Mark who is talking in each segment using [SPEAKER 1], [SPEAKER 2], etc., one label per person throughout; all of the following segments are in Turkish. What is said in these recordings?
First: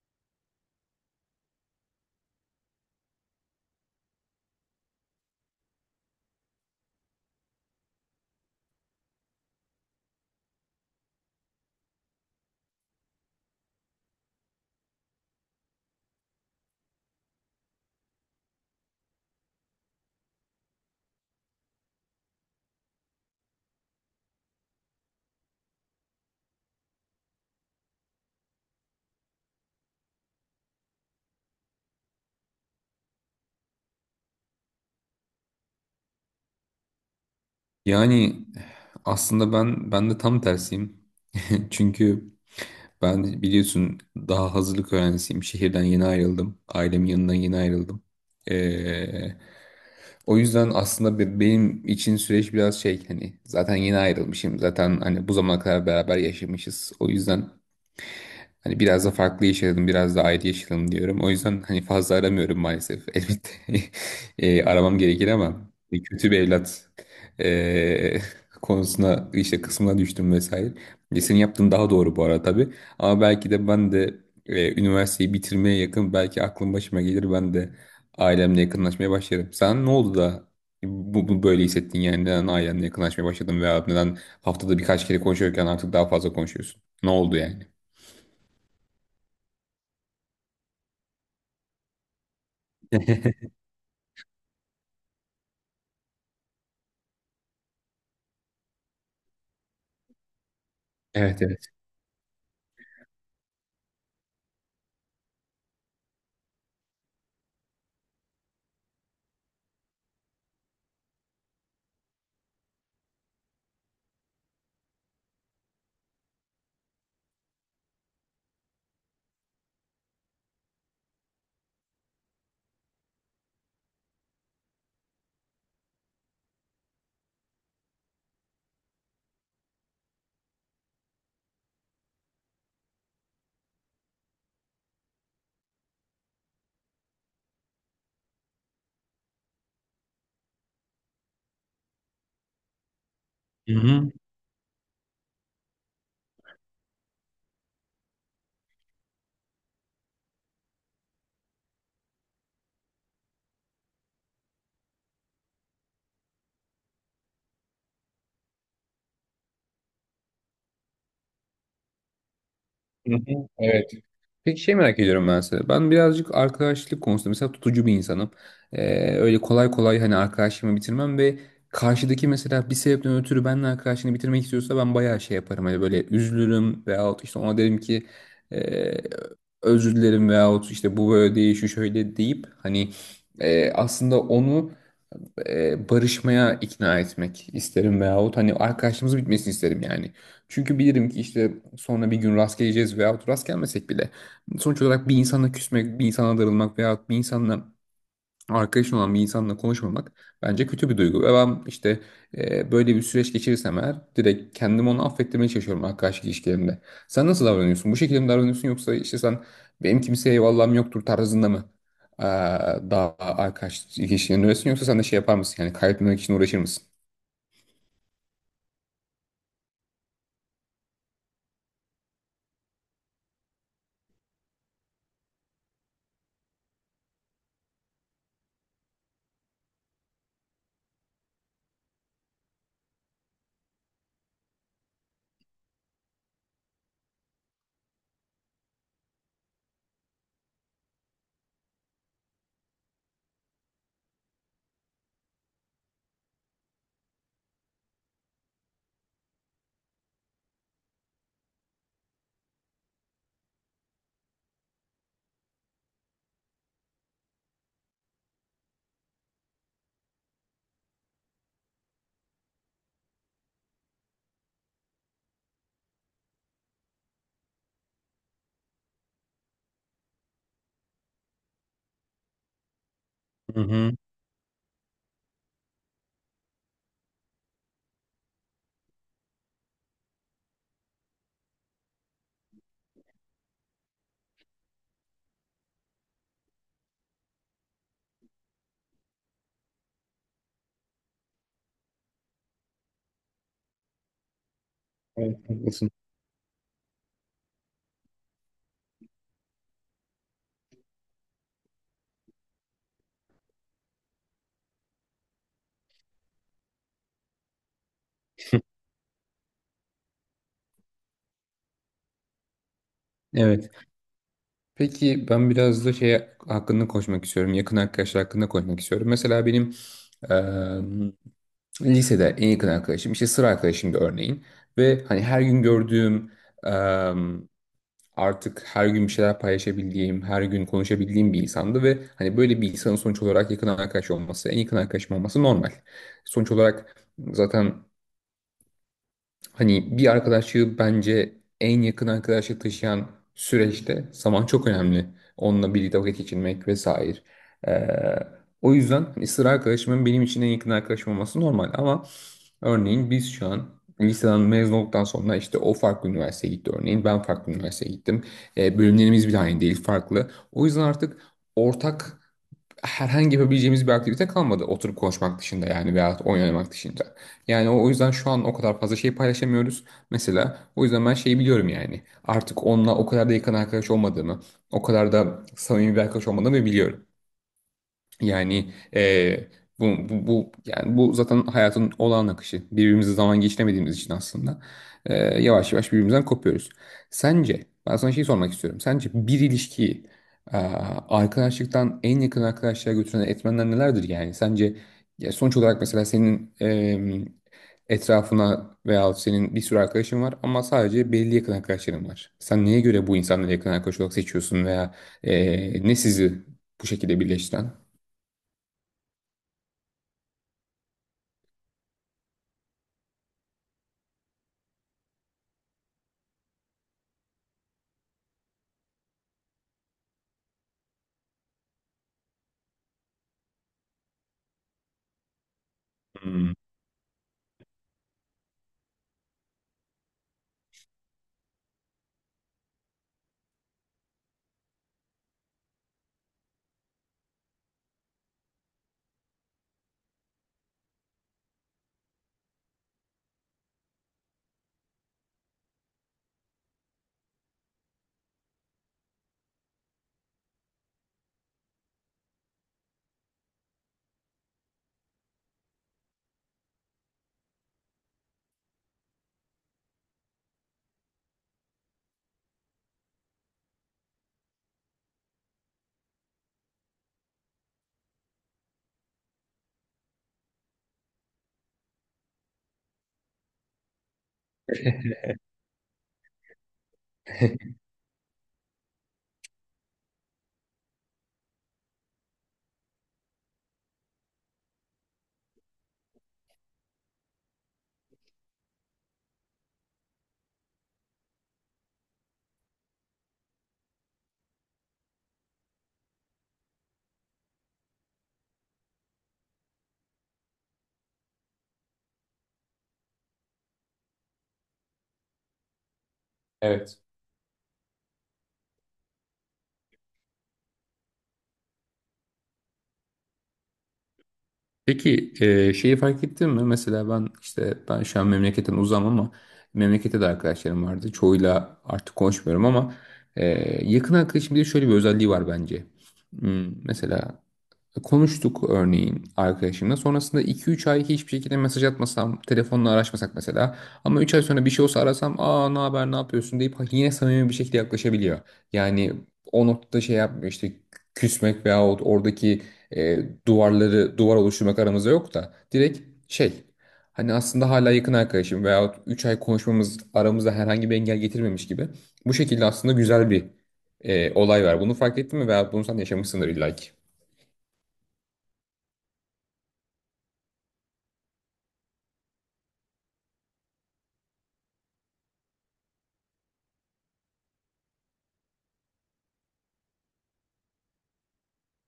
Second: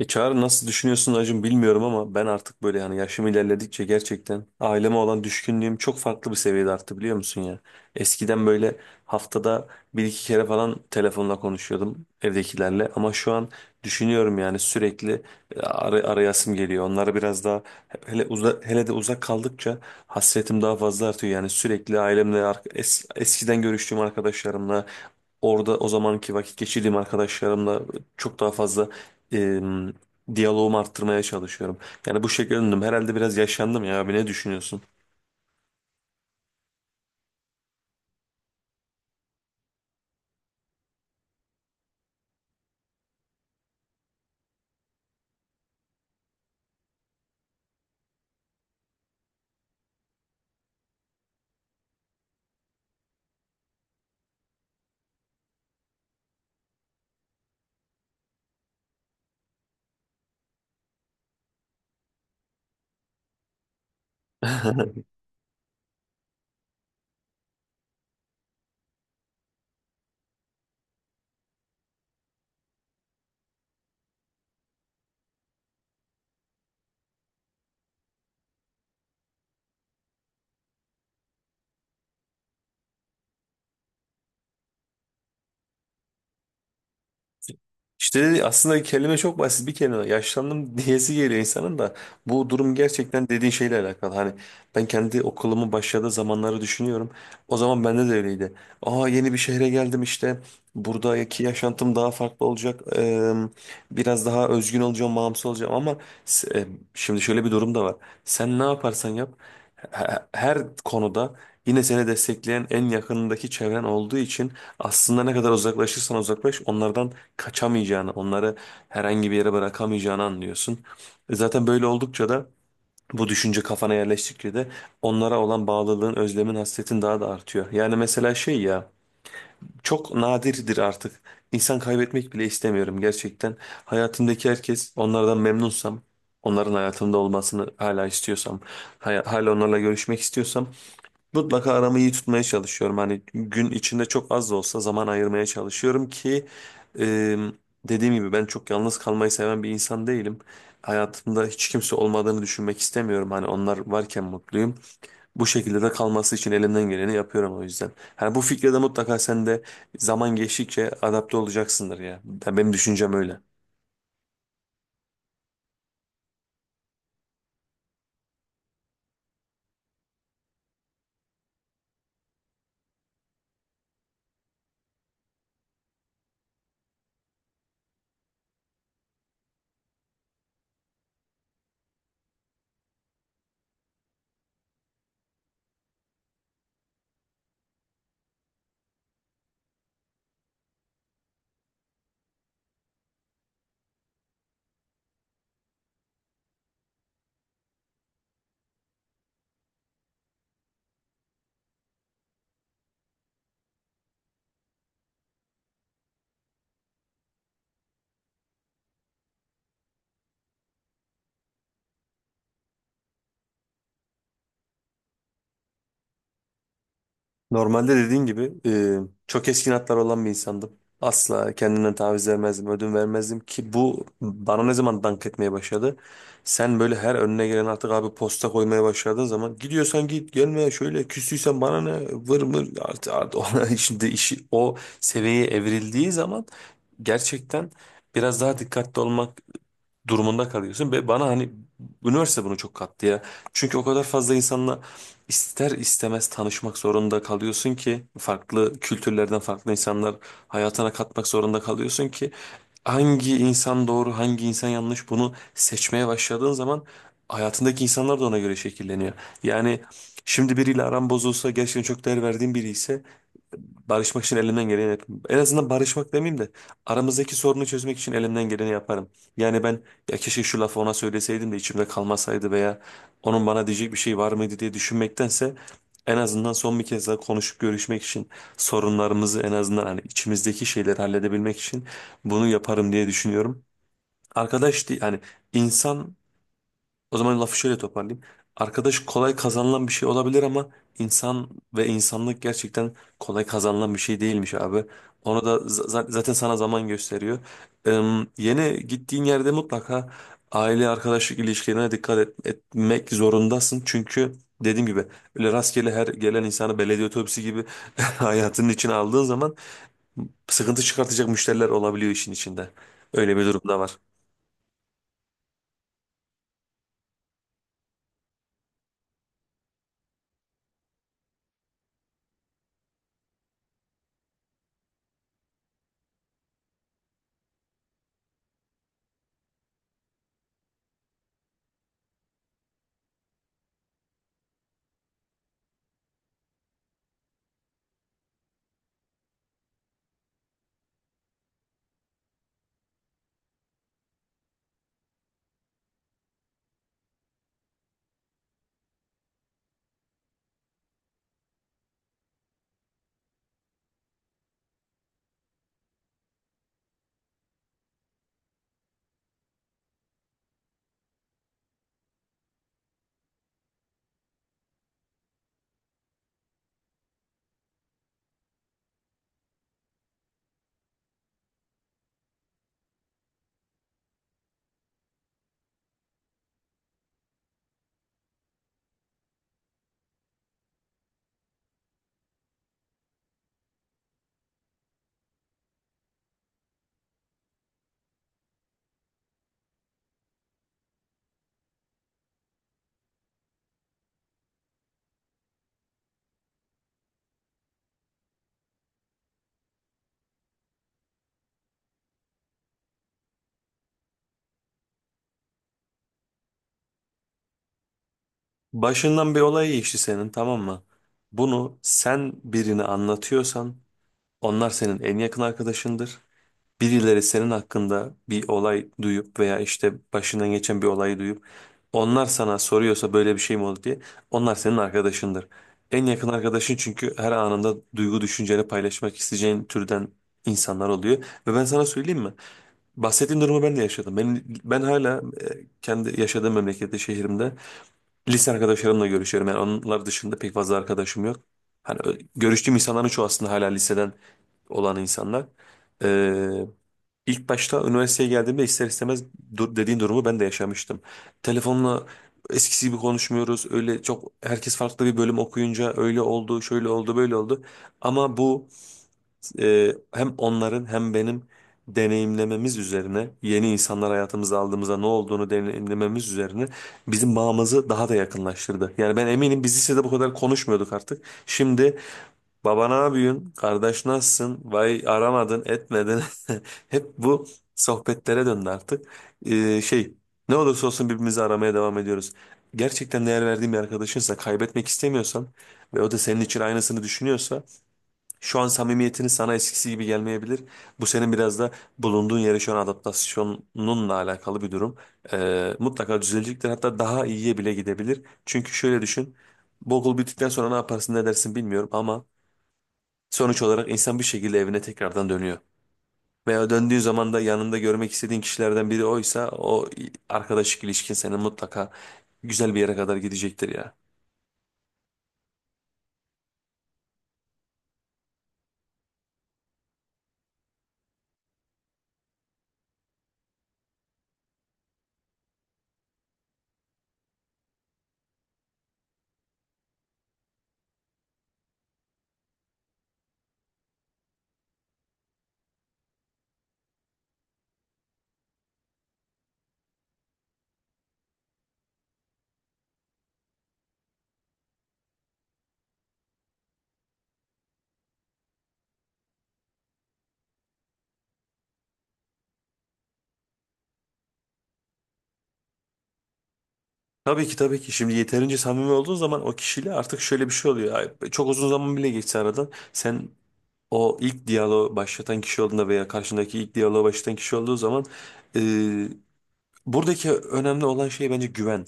[SPEAKER 1] Çağrı nasıl düşünüyorsun Acun bilmiyorum ama ben artık böyle, yani yaşım ilerledikçe gerçekten aileme olan düşkünlüğüm çok farklı bir seviyede arttı, biliyor musun ya. Eskiden böyle haftada bir iki kere falan telefonla konuşuyordum evdekilerle, ama şu an düşünüyorum yani sürekli arayasım geliyor. Onlara biraz daha, hele de uzak kaldıkça hasretim daha fazla artıyor, yani sürekli ailemle eskiden görüştüğüm arkadaşlarımla, orada o zamanki vakit geçirdiğim arkadaşlarımla çok daha fazla e, diyaloğumu arttırmaya çalışıyorum. Yani bu şekilde döndüm. Herhalde biraz yaşlandım ya abi, ne düşünüyorsun?
[SPEAKER 2] Yani aslında ben de tam tersiyim. Çünkü ben biliyorsun daha hazırlık öğrencisiyim. Şehirden yeni ayrıldım. Ailemin yanından yeni ayrıldım. Ee, O yüzden aslında benim için süreç biraz şey, hani zaten yeni ayrılmışım. Zaten hani bu zamana kadar beraber yaşamışız. O yüzden hani biraz da farklı yaşadım, biraz da ayrı yaşadım diyorum. O yüzden hani fazla aramıyorum maalesef. Elbette aramam gerekir ama kötü bir evlat e, konusuna, işte kısmına düştüm vesaire. E, senin yaptığın daha doğru bu arada tabii. Ama belki de ben de üniversiteyi bitirmeye yakın belki aklım başıma gelir, ben de ailemle yakınlaşmaya başlarım. Sen ne oldu da bu böyle hissettin, yani neden ailenle yakınlaşmaya başladın veya neden haftada birkaç kere konuşuyorken artık daha fazla konuşuyorsun? Ne oldu yani?
[SPEAKER 1] İşte aslında kelime çok basit bir kelime. Yaşlandım diyesi geliyor insanın, da bu durum gerçekten dediğin şeyle alakalı. Hani ben kendi okulumun başladığı zamanları düşünüyorum. O zaman bende de öyleydi. Aa, yeni bir şehre geldim işte. Buradaki
[SPEAKER 2] Evet, evet.
[SPEAKER 1] yaşantım daha farklı olacak. Biraz daha özgün olacağım, bağımsız olacağım, ama s- e, şimdi şöyle bir durum da var. Sen ne yaparsan yap, he- her konuda yine seni destekleyen en yakınındaki çevren olduğu için aslında ne kadar uzaklaşırsan uzaklaş, onlardan kaçamayacağını, onları herhangi bir yere bırakamayacağını anlıyorsun. E zaten böyle oldukça da, bu düşünce kafana yerleştikçe de onlara olan bağlılığın, özlemin, hasretin daha da artıyor. Yani mesela şey ya, çok nadirdir artık. İnsan kaybetmek bile istemiyorum gerçekten. Hayatımdaki herkes, onlardan memnunsam, onların hayatımda olmasını hala istiyorsam, hala onlarla görüşmek istiyorsam mutlaka aramı iyi tutmaya çalışıyorum. Hani gün
[SPEAKER 2] Hı
[SPEAKER 1] içinde
[SPEAKER 2] hı.
[SPEAKER 1] çok az da olsa zaman ayırmaya çalışıyorum ki, e, dediğim gibi ben çok yalnız kalmayı seven bir insan değilim. Hayatımda hiç kimse olmadığını düşünmek istemiyorum. Hani onlar varken mutluyum. Bu şekilde de kalması için elimden geleni yapıyorum o yüzden. Hani bu fikre de mutlaka sen de zaman geçtikçe adapte olacaksındır ya. Yani benim düşüncem
[SPEAKER 2] Hı
[SPEAKER 1] öyle.
[SPEAKER 2] hı. Evet. Peki şey merak ediyorum ben size. Ben birazcık arkadaşlık konusunda mesela tutucu bir insanım. Öyle kolay kolay hani arkadaşlığımı bitirmem ve karşıdaki mesela bir sebepten ötürü benimle arkadaşlığını bitirmek istiyorsa ben bayağı şey yaparım. Hani böyle üzülürüm veyahut işte ona derim ki e, özür dilerim, veyahut işte bu böyle değil şu şöyle deyip hani aslında onu barışmaya ikna etmek isterim veyahut hani arkadaşlığımız bitmesini isterim yani. Çünkü bilirim ki işte sonra bir gün rast geleceğiz veyahut rast gelmesek bile sonuç olarak bir insana küsmek, bir insana darılmak veyahut bir insanla, arkadaşın olan bir insanla konuşmamak bence kötü bir duygu. Ve ben işte böyle bir süreç geçirirsem eğer direkt kendimi onu affettirmeye çalışıyorum arkadaşlık ilişkilerimde. Sen nasıl davranıyorsun? Bu şekilde mi davranıyorsun yoksa işte sen benim kimseye eyvallahım yoktur tarzında mı e, daha arkadaşlık ilişkilerinde öylesin, yoksa sen de şey yapar mısın? Yani kaybetmemek için uğraşır mısın?
[SPEAKER 1] Normalde dediğin gibi, çok keskin hatlar olan bir insandım. Asla kendimden taviz vermezdim, ödün vermezdim ki bu bana ne zaman dank etmeye başladı. Sen böyle her önüne gelen artık abi posta koymaya başladığın zaman, gidiyorsan git gelme, şöyle küstüysen bana ne vır mır artık, ona şimdi işi o seviyeye evrildiği zaman gerçekten biraz daha dikkatli olmak durumunda kalıyorsun. Ve bana hani üniversite bunu çok kattı ya. Çünkü o kadar fazla insanla ister istemez tanışmak zorunda kalıyorsun ki, farklı kültürlerden farklı insanlar hayatına katmak zorunda kalıyorsun ki, hangi insan doğru, hangi insan yanlış, bunu seçmeye başladığın zaman hayatındaki insanlar da ona göre şekilleniyor. Yani şimdi biriyle aran bozulsa, gerçekten çok değer verdiğin biri ise barışmak için elimden geleni yaparım. En azından barışmak demeyeyim de aramızdaki sorunu çözmek için elimden geleni yaparım. Yani ben, ya keşke şu lafı ona söyleseydim de içimde kalmasaydı veya onun
[SPEAKER 2] Hı
[SPEAKER 1] bana diyecek
[SPEAKER 2] hı.
[SPEAKER 1] bir şey var mıydı diye düşünmektense en azından son bir kez daha konuşup görüşmek için, sorunlarımızı en azından hani içimizdeki şeyleri halledebilmek için bunu yaparım diye düşünüyorum. Arkadaş değil hani, insan, o zaman lafı şöyle toparlayayım. Arkadaş kolay kazanılan bir şey olabilir, ama insan ve insanlık gerçekten kolay kazanılan bir şey değilmiş abi. Onu
[SPEAKER 2] Evet,
[SPEAKER 1] da
[SPEAKER 2] haklısın.
[SPEAKER 1] zaten sana zaman gösteriyor. Ee, Yeni gittiğin yerde mutlaka aile arkadaşlık ilişkilerine dikkat etmek zorundasın. Çünkü dediğim gibi öyle rastgele her gelen insanı belediye otobüsü gibi hayatının içine aldığın zaman sıkıntı çıkartacak müşteriler olabiliyor işin içinde. Öyle bir durum
[SPEAKER 2] Evet.
[SPEAKER 1] da var.
[SPEAKER 2] Peki ben biraz da şey hakkında konuşmak istiyorum. Yakın arkadaşlar hakkında konuşmak istiyorum. Mesela benim eee, lisede en yakın arkadaşım işte sıra arkadaşımdı örneğin. Ve hani her gün gördüğüm, eee, artık her gün bir şeyler paylaşabildiğim, her gün konuşabildiğim bir insandı ve hani böyle bir insanın sonuç olarak yakın arkadaş olması, en yakın arkadaşım olması normal. Sonuç olarak zaten hani bir arkadaşlığı bence en yakın arkadaşlık taşıyan süreçte zaman çok önemli. Onunla birlikte vakit geçirmek vesaire. Ee, O yüzden hani sıra arkadaşımın benim için en yakın arkadaşım olması normal. Ama örneğin biz şu an liseden mezun olduktan sonra işte o farklı üniversiteye gitti örneğin. Ben farklı üniversiteye gittim. Bölümlerimiz bile aynı değil, farklı. O yüzden artık ortak herhangi yapabileceğimiz bir aktivite kalmadı. Oturup konuşmak dışında yani, veyahut oyun oynamak dışında. Yani o yüzden şu an o kadar fazla şey paylaşamıyoruz. Mesela o yüzden ben şeyi biliyorum yani. Artık onunla o kadar da yakın arkadaş olmadığımı, o kadar da samimi bir arkadaş olmadığımı biliyorum. Yani bu yani bu zaten hayatın olağan akışı. Birbirimizi zaman geçiremediğimiz için aslında eee, yavaş yavaş birbirimizden kopuyoruz. Sence, ben sana şey sormak istiyorum. Sence bir ilişkiyi eee, arkadaşlıktan en yakın arkadaşlığa götüren etmenler nelerdir yani? Sence ya sonuç olarak mesela senin etrafına veya senin bir sürü arkadaşın var ama sadece belli yakın arkadaşların var. Sen neye göre bu insanları yakın arkadaş olarak seçiyorsun veya ne sizi bu şekilde birleştiren?
[SPEAKER 1] Başından bir olay geçti senin, tamam mı? Bunu sen birine anlatıyorsan onlar senin en yakın arkadaşındır. Birileri senin hakkında bir olay duyup veya işte başından geçen bir olayı duyup onlar sana soruyorsa böyle bir şey mi oldu diye, onlar senin arkadaşındır. En yakın
[SPEAKER 2] Hmm.
[SPEAKER 1] arkadaşın, çünkü her anında duygu düşünceni paylaşmak isteyeceğin türden insanlar oluyor. Ve ben sana söyleyeyim mi? Bahsettiğin durumu ben de yaşadım. Ben hala, kendi yaşadığım memlekette, şehrimde lise arkadaşlarımla görüşüyorum. Yani onlar dışında pek fazla arkadaşım yok. Hani görüştüğüm insanların çoğu aslında hala liseden olan insanlar. Ee, ilk başta üniversiteye geldiğimde ister istemez dur dediğin durumu ben de yaşamıştım. Telefonla eskisi gibi konuşmuyoruz. Öyle çok, herkes farklı bir bölüm okuyunca öyle oldu, şöyle oldu, böyle oldu. Ama bu hem onların hem benim deneyimlememiz üzerine, yeni insanlar hayatımıza aldığımızda ne olduğunu deneyimlememiz üzerine bizim bağımızı daha da yakınlaştırdı. Yani ben eminim biz lisede bu kadar konuşmuyorduk artık. Şimdi baba ne yapıyorsun, kardeş nasılsın, vay aramadın, etmedin. Hep bu sohbetlere döndü artık. Şey, ne olursa olsun birbirimizi aramaya devam ediyoruz. Gerçekten değer verdiğim bir arkadaşınsa, kaybetmek istemiyorsan ve o da senin için aynısını düşünüyorsa, şu an samimiyetini sana eskisi gibi gelmeyebilir. Bu senin biraz da bulunduğun yere şu an adaptasyonunla alakalı bir durum. Mutlaka düzelecektir. Hatta daha iyiye bile gidebilir. Çünkü şöyle düşün. Bu okul bittikten sonra ne yaparsın ne dersin bilmiyorum, ama sonuç olarak insan bir şekilde evine tekrardan dönüyor. Veya döndüğün
[SPEAKER 2] Evet.
[SPEAKER 1] zaman da yanında görmek istediğin kişilerden biri oysa, o arkadaşlık ilişkin seni mutlaka güzel bir yere kadar gidecektir ya.
[SPEAKER 2] Peki şeyi fark ettin mi? Mesela ben işte ben şu an memleketten uzam ama memlekette de arkadaşlarım vardı. Çoğuyla artık konuşmuyorum ama e, yakın arkadaşım diye şöyle bir özelliği var bence. Hmm, mesela konuştuk örneğin arkadaşımla. Sonrasında iki üç ay hiçbir şekilde mesaj atmasam, telefonla araşmasak mesela. Ama 3 ay sonra bir şey olsa arasam, aa ne haber, ne yapıyorsun deyip yine samimi bir şekilde yaklaşabiliyor. Yani o noktada şey yapmıyor, işte küsmek veyahut oradaki e, duvar oluşturmak aramızda yok da direkt şey, hani aslında hala yakın arkadaşım veyahut 3 ay konuşmamız aramızda herhangi bir engel getirmemiş gibi. Bu şekilde aslında güzel bir olay var. Bunu fark ettin mi veyahut bunu sen yaşamışsındır illa ki.
[SPEAKER 1] Tabii ki, tabii ki. Şimdi yeterince samimi olduğun zaman o kişiyle artık şöyle bir şey oluyor. Ay, çok uzun zaman bile geçse aradan, sen o ilk diyaloğu başlatan kişi olduğunda veya karşındaki ilk diyaloğu başlatan kişi olduğu zaman, e, buradaki önemli olan şey bence güven.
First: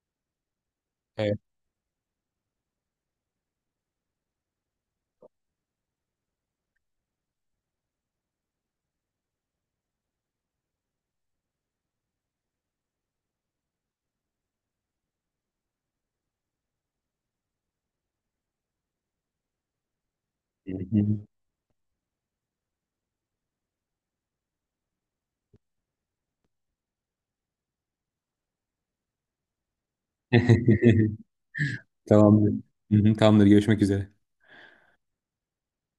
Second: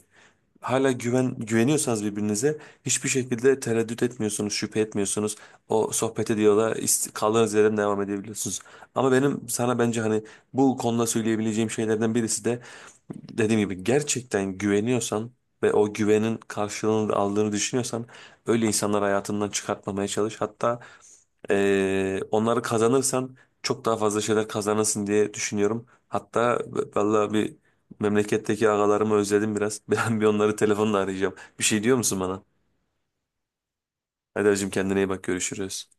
[SPEAKER 1] Hala güveniyorsanız birbirinize, hiçbir şekilde tereddüt etmiyorsunuz, şüphe etmiyorsunuz. O sohbet ediyorlar, kaldığınız yerden devam edebiliyorsunuz. Ama benim sana bence hani bu konuda söyleyebileceğim şeylerden birisi de, dediğim gibi gerçekten güveniyorsan ve o güvenin karşılığını aldığını düşünüyorsan, öyle insanlar hayatından çıkartmamaya çalış.
[SPEAKER 2] Hı
[SPEAKER 1] Hatta
[SPEAKER 2] hı.
[SPEAKER 1] onları kazanırsan çok daha fazla şeyler kazanırsın diye düşünüyorum. Hatta vallahi bir, memleketteki ağalarımı özledim biraz. Ben bir onları telefonla arayacağım. Bir şey diyor musun bana?
[SPEAKER 2] Tamamdır. Hı hı, tamamdır. Görüşmek üzere.
[SPEAKER 1] Hadi hacım, kendine iyi bak, görüşürüz.